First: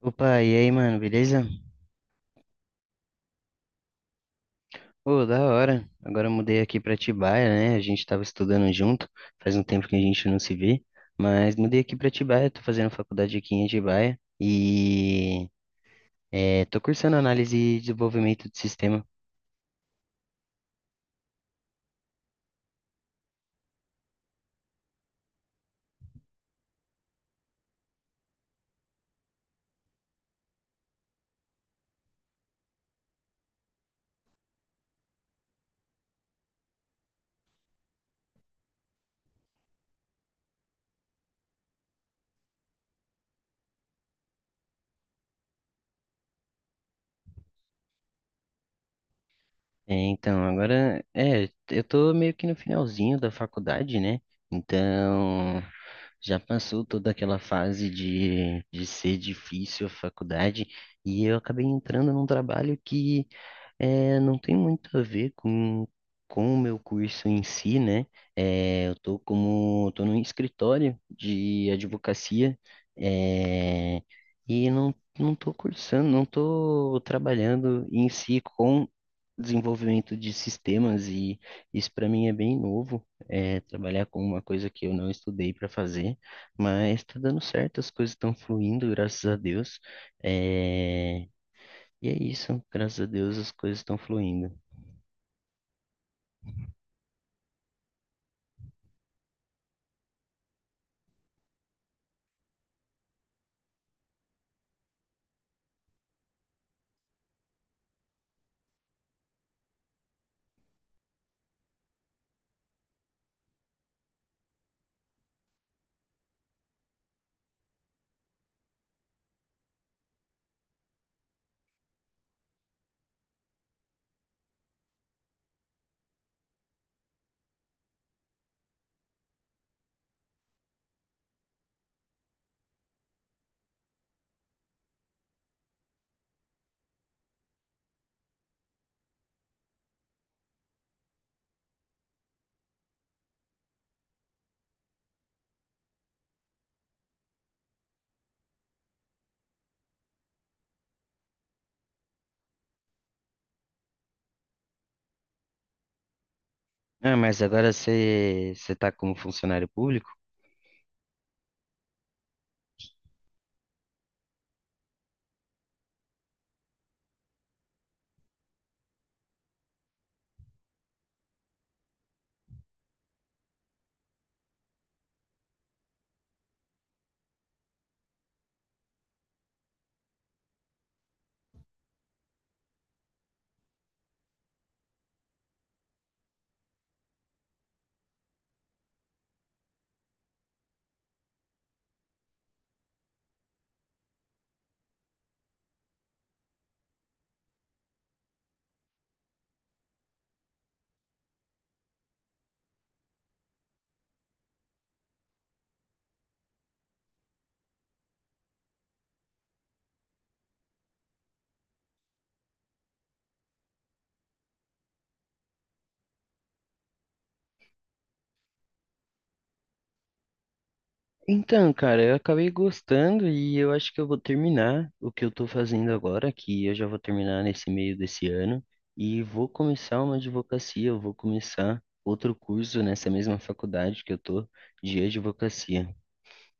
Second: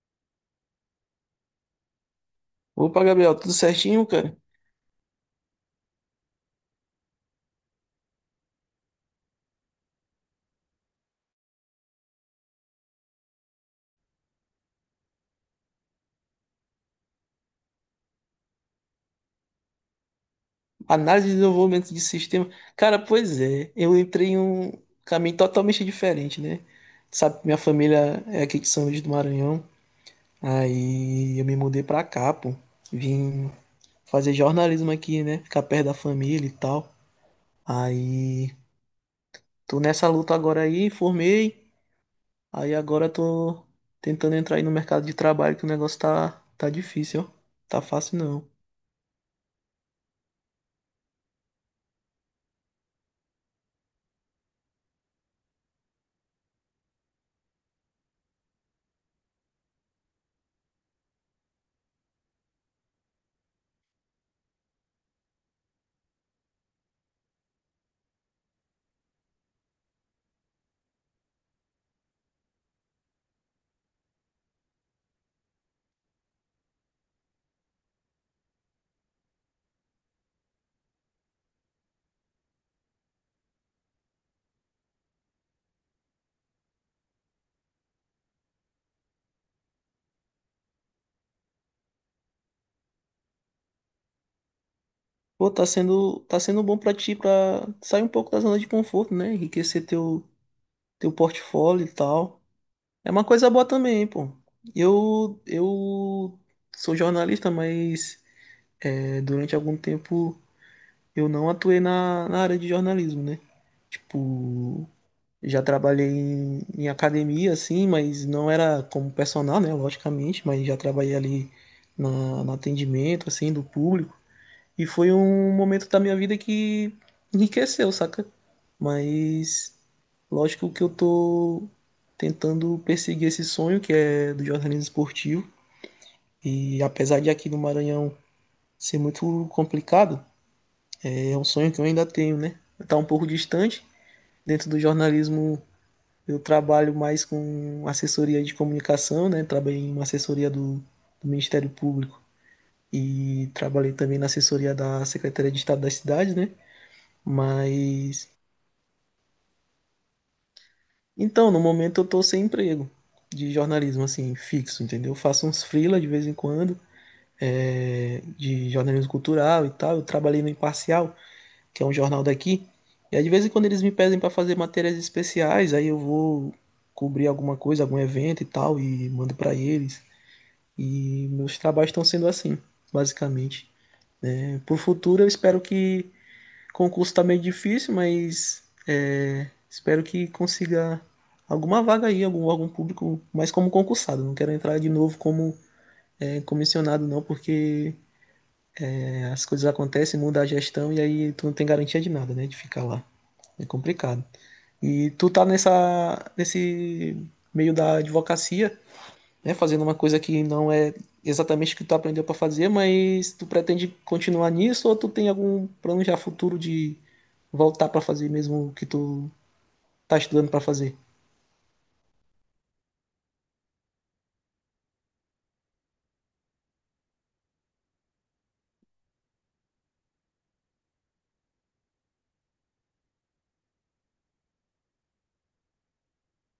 Opa, e aí, mano, beleza? Opa, Gabriel, tudo certinho, cara? Pô, da hora. Agora eu mudei aqui pra Atibaia, né? A gente tava estudando junto, faz um tempo que a gente não se vê, mas mudei aqui pra Atibaia, tô fazendo faculdade aqui em Atibaia e tô cursando análise e desenvolvimento de sistemas. Análise de desenvolvimento de sistema. Cara, pois é, eu entrei em um caminho totalmente diferente, né? Sabe, minha família é aqui de São Luís do Maranhão. Aí eu me mudei pra cá, pô. Vim fazer jornalismo aqui, né? Ficar perto da família e tal. Aí tô nessa luta agora aí, formei. Aí agora tô tentando entrar aí no mercado de trabalho, que o negócio tá difícil, ó. Tá fácil não. Então, agora, eu tô meio que no finalzinho da faculdade, né? Então, já passou toda aquela fase de ser difícil a faculdade e eu acabei entrando num trabalho que não tem muito a ver com o meu curso em si, né? Eu tô como, tô num escritório de advocacia, é, e não, não tô cursando, não tô trabalhando em si com desenvolvimento de sistemas e isso para mim é bem novo, é trabalhar com uma coisa que eu não estudei para fazer, mas está dando certo, as coisas estão fluindo, graças a Deus. É, E é isso, graças a Deus as coisas estão fluindo. Pô, tá sendo bom pra ti, pra sair um pouco da zona de conforto, né? Enriquecer teu portfólio e tal. É uma coisa boa também, pô. Eu sou jornalista, mas durante algum tempo eu não atuei na área de jornalismo, né? Tipo, já trabalhei em academia, assim, mas não era como personal, né? Logicamente, mas já trabalhei ali no atendimento, assim, do público. E foi um momento da minha vida que enriqueceu, saca? Mas lógico que eu tô tentando perseguir esse sonho que é do jornalismo esportivo. E apesar de aqui no Maranhão ser muito complicado, é um sonho que eu ainda tenho, né? Tá um pouco distante. Dentro do jornalismo eu trabalho mais com assessoria de comunicação, né? Trabalhei em uma assessoria do Ministério Público e trabalhei também na assessoria da Secretaria de Estado das Cidades, né? Ah, mas agora Mas você está como funcionário público? então, no momento eu tô sem emprego de jornalismo assim fixo, entendeu? Eu faço uns freela de vez em quando, de jornalismo cultural e tal. Eu trabalhei no Imparcial, que é um jornal daqui, e aí de vez em quando eles me pedem para fazer matérias especiais, aí eu vou cobrir alguma coisa, algum evento e tal e mando para eles. E meus trabalhos estão sendo assim, basicamente. Pro futuro eu espero que concurso tá meio difícil, mas espero que consiga alguma vaga aí, algum órgão público, mas como concursado. Não quero entrar de novo como comissionado, não, porque as coisas acontecem, muda a gestão e aí tu não tem garantia de nada, né? De ficar lá. É complicado. E tu tá nesse meio da advocacia, né, fazendo uma coisa que não é exatamente o que tu aprendeu para fazer, mas tu pretende continuar nisso ou tu tem algum plano já futuro de voltar para fazer mesmo o que tu tá estudando para fazer? Então, cara, eu acabei gostando e eu acho que eu vou terminar o que eu tô fazendo agora, que eu já vou terminar nesse meio desse ano, e vou começar uma advocacia, eu vou começar outro curso nessa mesma faculdade que eu tô de advocacia.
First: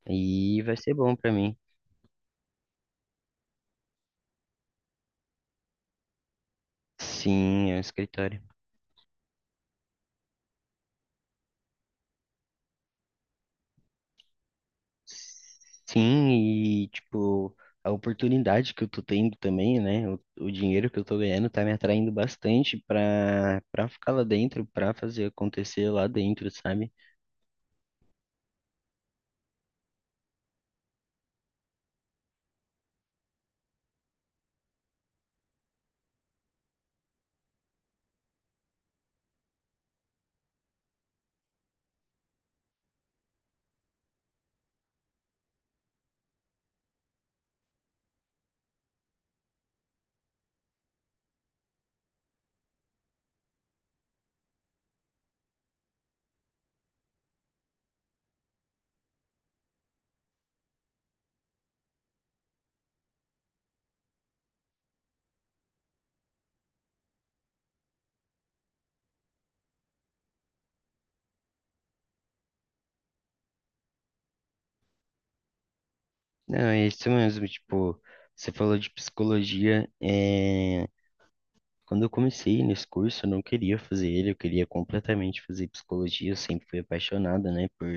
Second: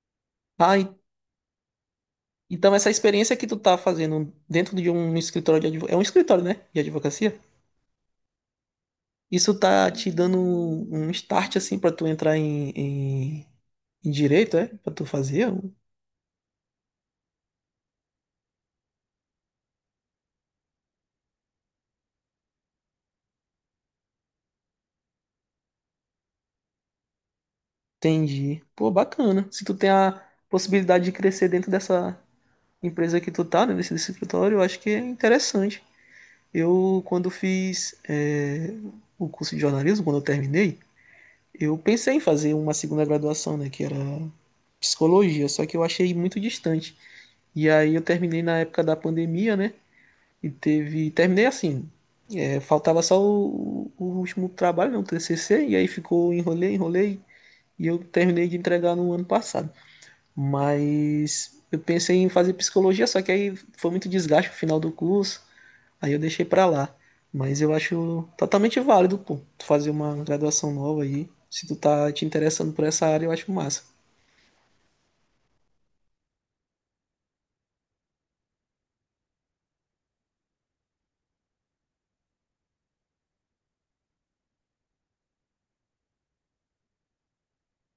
E vai Ah, e- ser bom pra mim. então essa experiência que tu tá fazendo dentro de um escritório de advocacia, é um escritório, né, de advocacia? Sim, é um escritório. Isso tá te dando um start assim para tu entrar em direito, é? Para tu fazer? Sim, e tipo, a oportunidade que eu tô tendo também, né? O dinheiro que eu tô ganhando tá me atraindo bastante pra ficar lá dentro, pra fazer acontecer lá dentro, sabe? Entendi. Pô, bacana. Se tu tem a possibilidade de crescer dentro dessa empresa que tu tá, né, nesse escritório, eu acho que é interessante. Eu, quando fiz o curso de jornalismo, quando eu terminei, eu pensei em fazer uma segunda graduação, né, que era psicologia, só que eu achei muito distante. E aí eu terminei na época da pandemia, né, e teve. Terminei assim, faltava só o último trabalho, né, o TCC, e aí ficou, enrolei, e eu terminei de entregar no ano passado. Mas eu pensei em fazer psicologia, só que aí foi muito desgaste no final do curso, aí eu deixei pra lá. Mas eu acho totalmente válido, pô, tu fazer uma graduação nova aí. Se tu tá te interessando por essa área, eu acho massa. Não, é isso mesmo, tipo, você falou de psicologia, é... Quando eu comecei nesse curso, eu não queria fazer ele, eu queria completamente fazer psicologia, eu sempre fui apaixonada, né, por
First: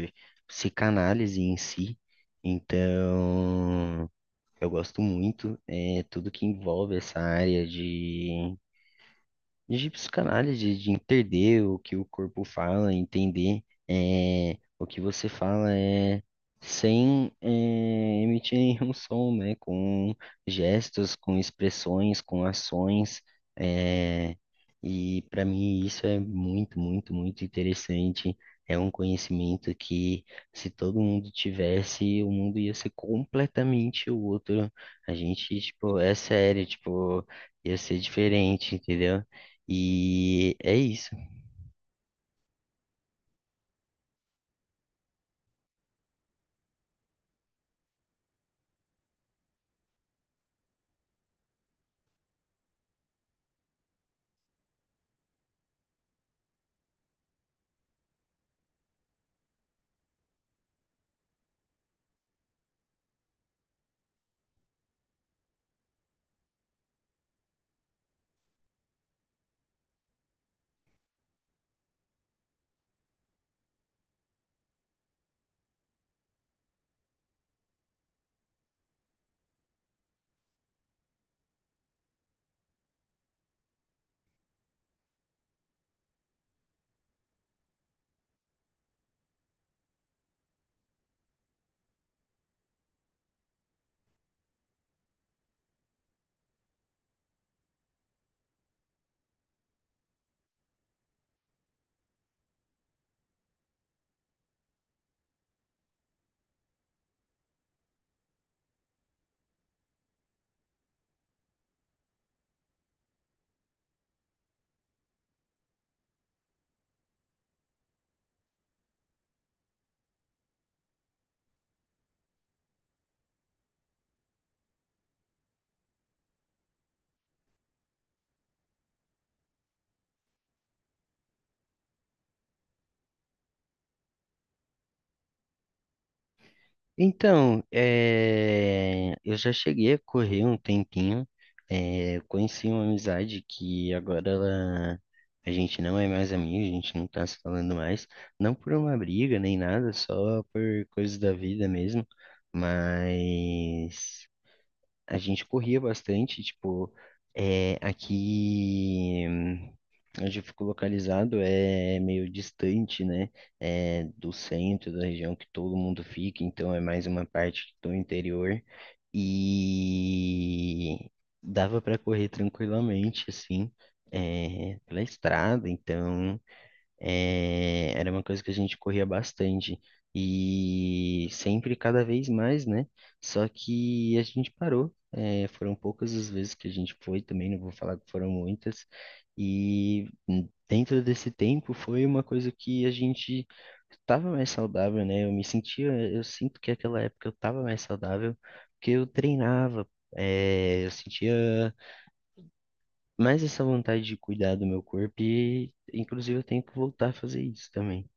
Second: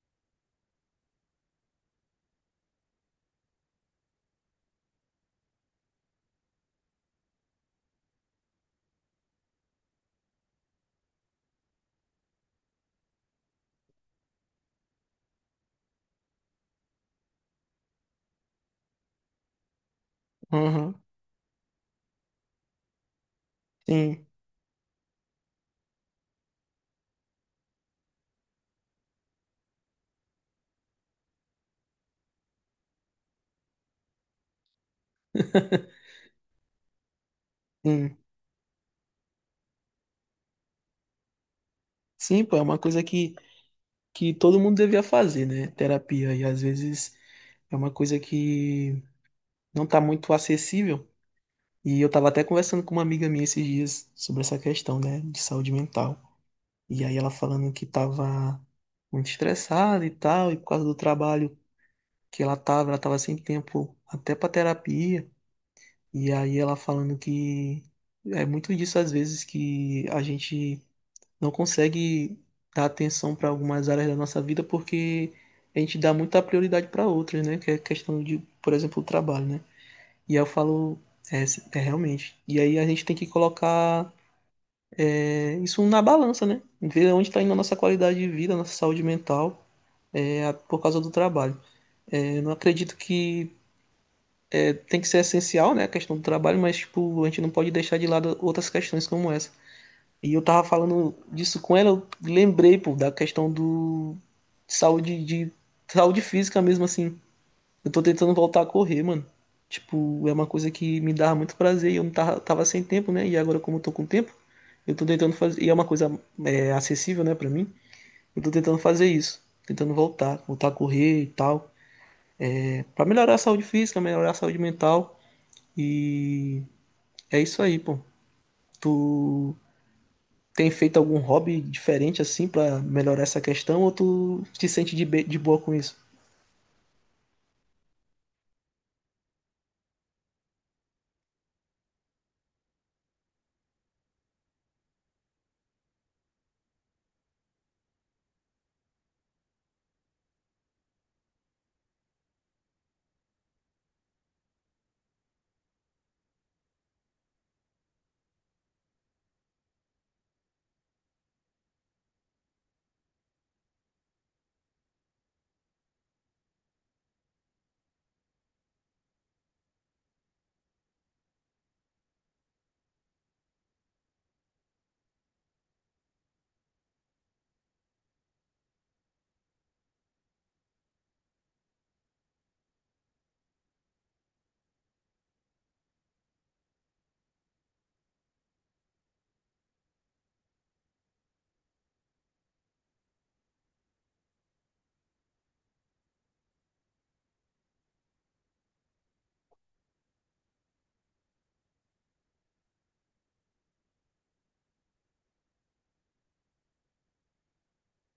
psicanálise em si. Então, eu gosto muito, tudo que envolve essa área de psicanálise, de entender o que o corpo fala, entender o que você fala é, sem é, emitir nenhum som, né? Com Aham. gestos, com expressões, com ações. Sim, é, e para mim isso é muito, muito, muito interessante. É um conhecimento que, se todo mundo tivesse, o mundo ia ser completamente outro. A gente, tipo, é sério, tipo, ia ser sim. diferente, entendeu? E é isso. Sim, pô, é uma coisa que todo mundo devia fazer, né? Terapia. E às vezes é uma coisa que não tá muito acessível. E eu tava até conversando com uma amiga minha esses dias sobre essa questão, né, de saúde mental. E aí ela falando que tava muito estressada e tal, e por causa do trabalho que ela tava sem tempo até pra terapia. E aí ela falando que é muito disso às vezes que a gente não consegue dar atenção para algumas áreas da nossa vida porque a gente dá muita prioridade para outras, né? Que é questão de, por exemplo, o trabalho, né? E aí eu falo, é realmente. E aí a gente tem que colocar isso na balança, né? Ver onde está indo a nossa qualidade de vida, a nossa saúde mental. Por causa do trabalho. Eu não acredito que tem que ser essencial, né, a questão do trabalho, mas tipo, a gente não pode deixar de lado outras questões como essa. E eu tava falando disso com ela, eu lembrei, pô, da questão do saúde de saúde física mesmo assim. Eu tô tentando voltar a correr, mano. Tipo, é uma coisa que me dava muito prazer e eu não tava sem tempo, né? E agora como eu tô com tempo, eu tô tentando fazer, e é uma coisa acessível, né, pra mim. Eu tô tentando fazer isso, tentando voltar a correr e tal, para melhorar a saúde física, melhorar a saúde mental. E é isso aí, pô. Tu tem feito algum hobby diferente assim para melhorar essa questão ou tu te sente de boa com isso? Então, eu já cheguei a correr um tempinho, conheci uma amizade que a gente não é mais amigo, a gente não tá se falando mais, não por uma briga nem nada, só por coisas da vida mesmo, mas a gente corria bastante, tipo, aqui onde eu fico localizado é meio distante, né, do centro da região que todo mundo fica, então é mais uma parte do interior e dava para correr tranquilamente, assim, pela estrada, então era uma coisa que a gente corria bastante. E sempre, cada vez mais, né? Só que a gente parou. É, foram poucas as vezes que a gente foi também, não vou falar que foram muitas. E dentro desse tempo foi uma coisa que a gente estava mais saudável, né? Eu me sentia, eu sinto que aquela época eu estava mais saudável, porque eu treinava. Eu sentia mais essa vontade de cuidar do meu corpo e, inclusive, eu tenho que voltar a fazer isso também.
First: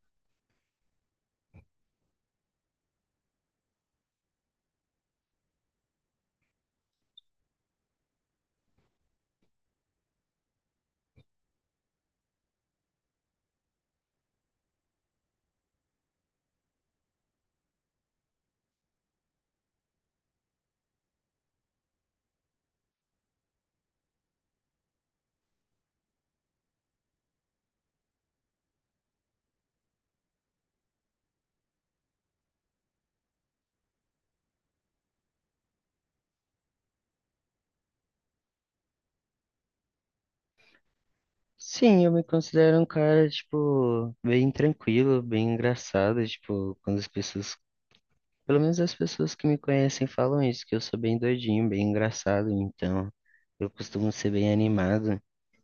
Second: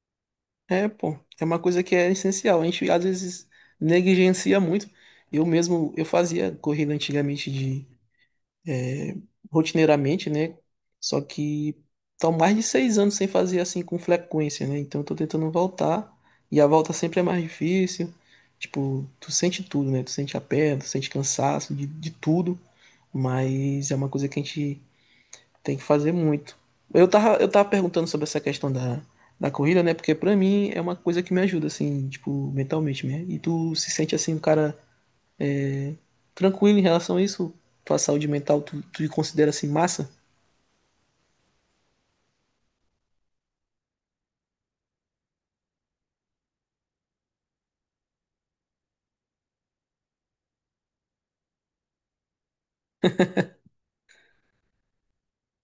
É, pô, é uma coisa que é essencial. A gente às vezes negligencia muito. Eu mesmo, eu fazia corrida antigamente de rotineiramente, né? Só que tô mais de seis anos sem fazer assim com frequência, né? Então eu tô tentando voltar e a volta sempre é mais difícil. Tipo, tu sente tudo, né? Tu sente a perna, tu sente cansaço de tudo, mas é uma coisa que a gente tem que fazer muito. Eu tava perguntando sobre essa questão da corrida, né? Porque pra mim é uma coisa que me ajuda, assim, tipo, mentalmente, né? E tu se sente assim, um cara tranquilo em relação a isso? Tua saúde mental, tu considera assim massa? Sim, eu me considero um cara, tipo, bem tranquilo, bem engraçado, tipo, quando as pessoas, pelo menos as pessoas que me conhecem falam isso, que eu sou bem doidinho, bem engraçado, então eu costumo ser bem animado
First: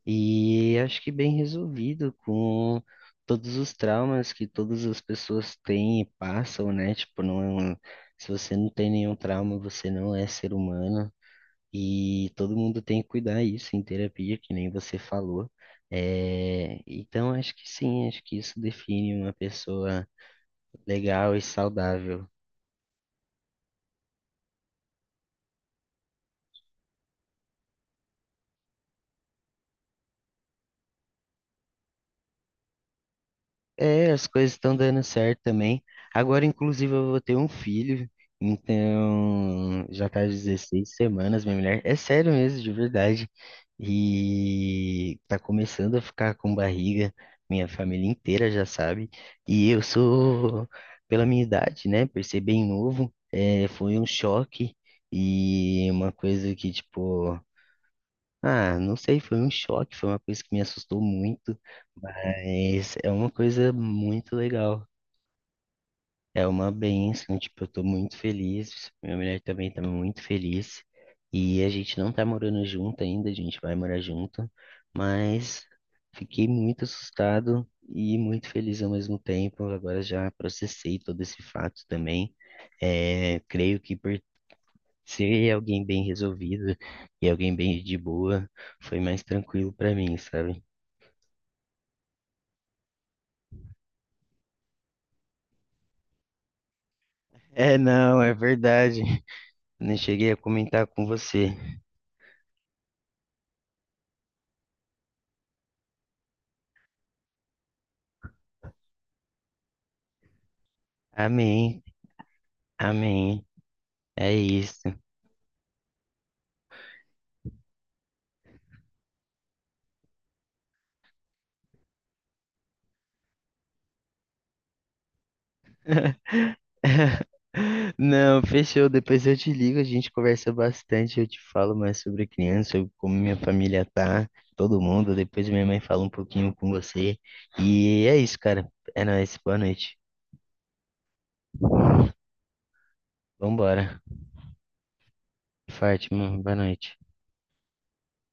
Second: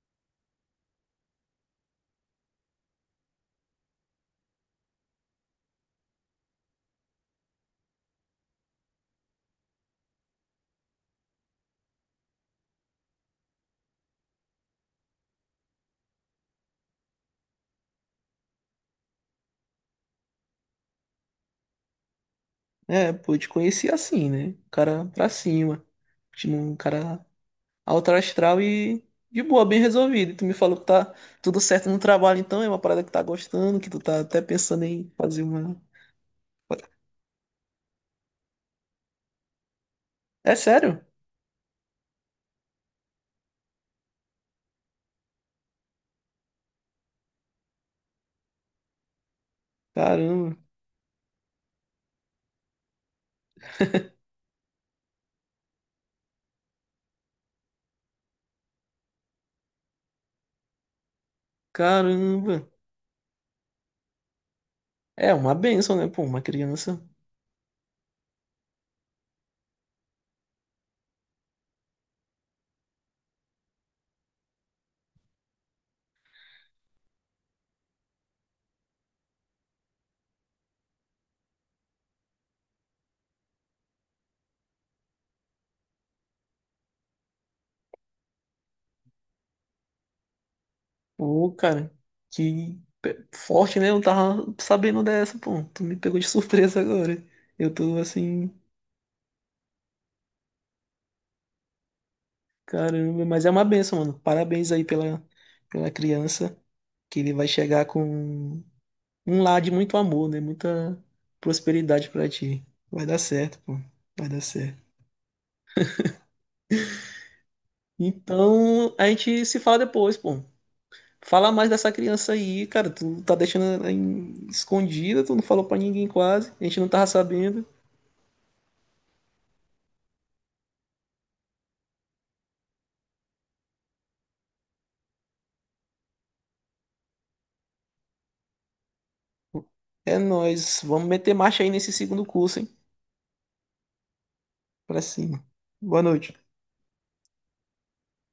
e acho que bem resolvido com todos os traumas que todas as pessoas têm e passam, né? Tipo, não, se você não tem nenhum trauma, você não é ser humano. E todo mundo tem que cuidar isso em terapia, que nem você falou. É, então, acho que sim, acho que isso define uma pessoa legal e saudável. É, pô, te conheci assim, né? O cara pra cima. Tipo, um cara alto astral e de boa, bem resolvido. E tu me falou que tá tudo certo no trabalho, então é uma parada que tá gostando, que tu É, tá as até coisas estão pensando dando em certo fazer uma. também. Agora, inclusive, eu vou ter um filho, então já tá É 16 sério? semanas, minha mulher. É sério mesmo, de verdade. E tá começando a ficar com barriga, minha família inteira já sabe. E eu Caramba, sou, pela minha idade, né, por ser bem novo, foi um choque e uma coisa que, tipo. Ah, não sei, foi um choque, foi uma coisa que me assustou muito, caramba. mas é uma coisa muito legal. É uma benção, né? Pô, uma É uma criança. bênção, tipo, eu tô muito feliz, minha mulher também tá muito feliz, e a gente não tá morando junto ainda, a gente vai morar junto, mas fiquei muito assustado e muito feliz ao mesmo tempo. Agora já processei todo esse fato também. É, creio que por se é alguém bem resolvido e alguém bem de boa, foi mais tranquilo pra mim, sabe? Pô, cara, forte, né? Eu tava sabendo dessa, pô. Tu me pegou de surpresa agora. Eu É, tô não, é assim, verdade. Não cheguei a comentar com você. caramba. Mas é uma benção, mano. Parabéns aí pela criança, que ele vai chegar com um lar de muito amor, né? Muita Amém, prosperidade pra ti. Vai dar amém. certo, pô. Vai É dar isso. certo. Então, a gente se fala depois, pô. Fala mais dessa criança aí, cara. Tu tá deixando ela escondida, tu não falou pra ninguém quase. A gente não tava sabendo. Não, fechou. Depois eu te ligo, a gente conversa bastante. Eu te falo mais sobre a criança, sobre como minha família tá, todo mundo. Depois minha mãe fala um pouquinho com você. E é isso, cara. É nóis. Boa noite. É nóis. Vamos meter marcha aí nesse segundo curso, hein? Vambora. Pra cima. Boa noite. Fátima, boa noite.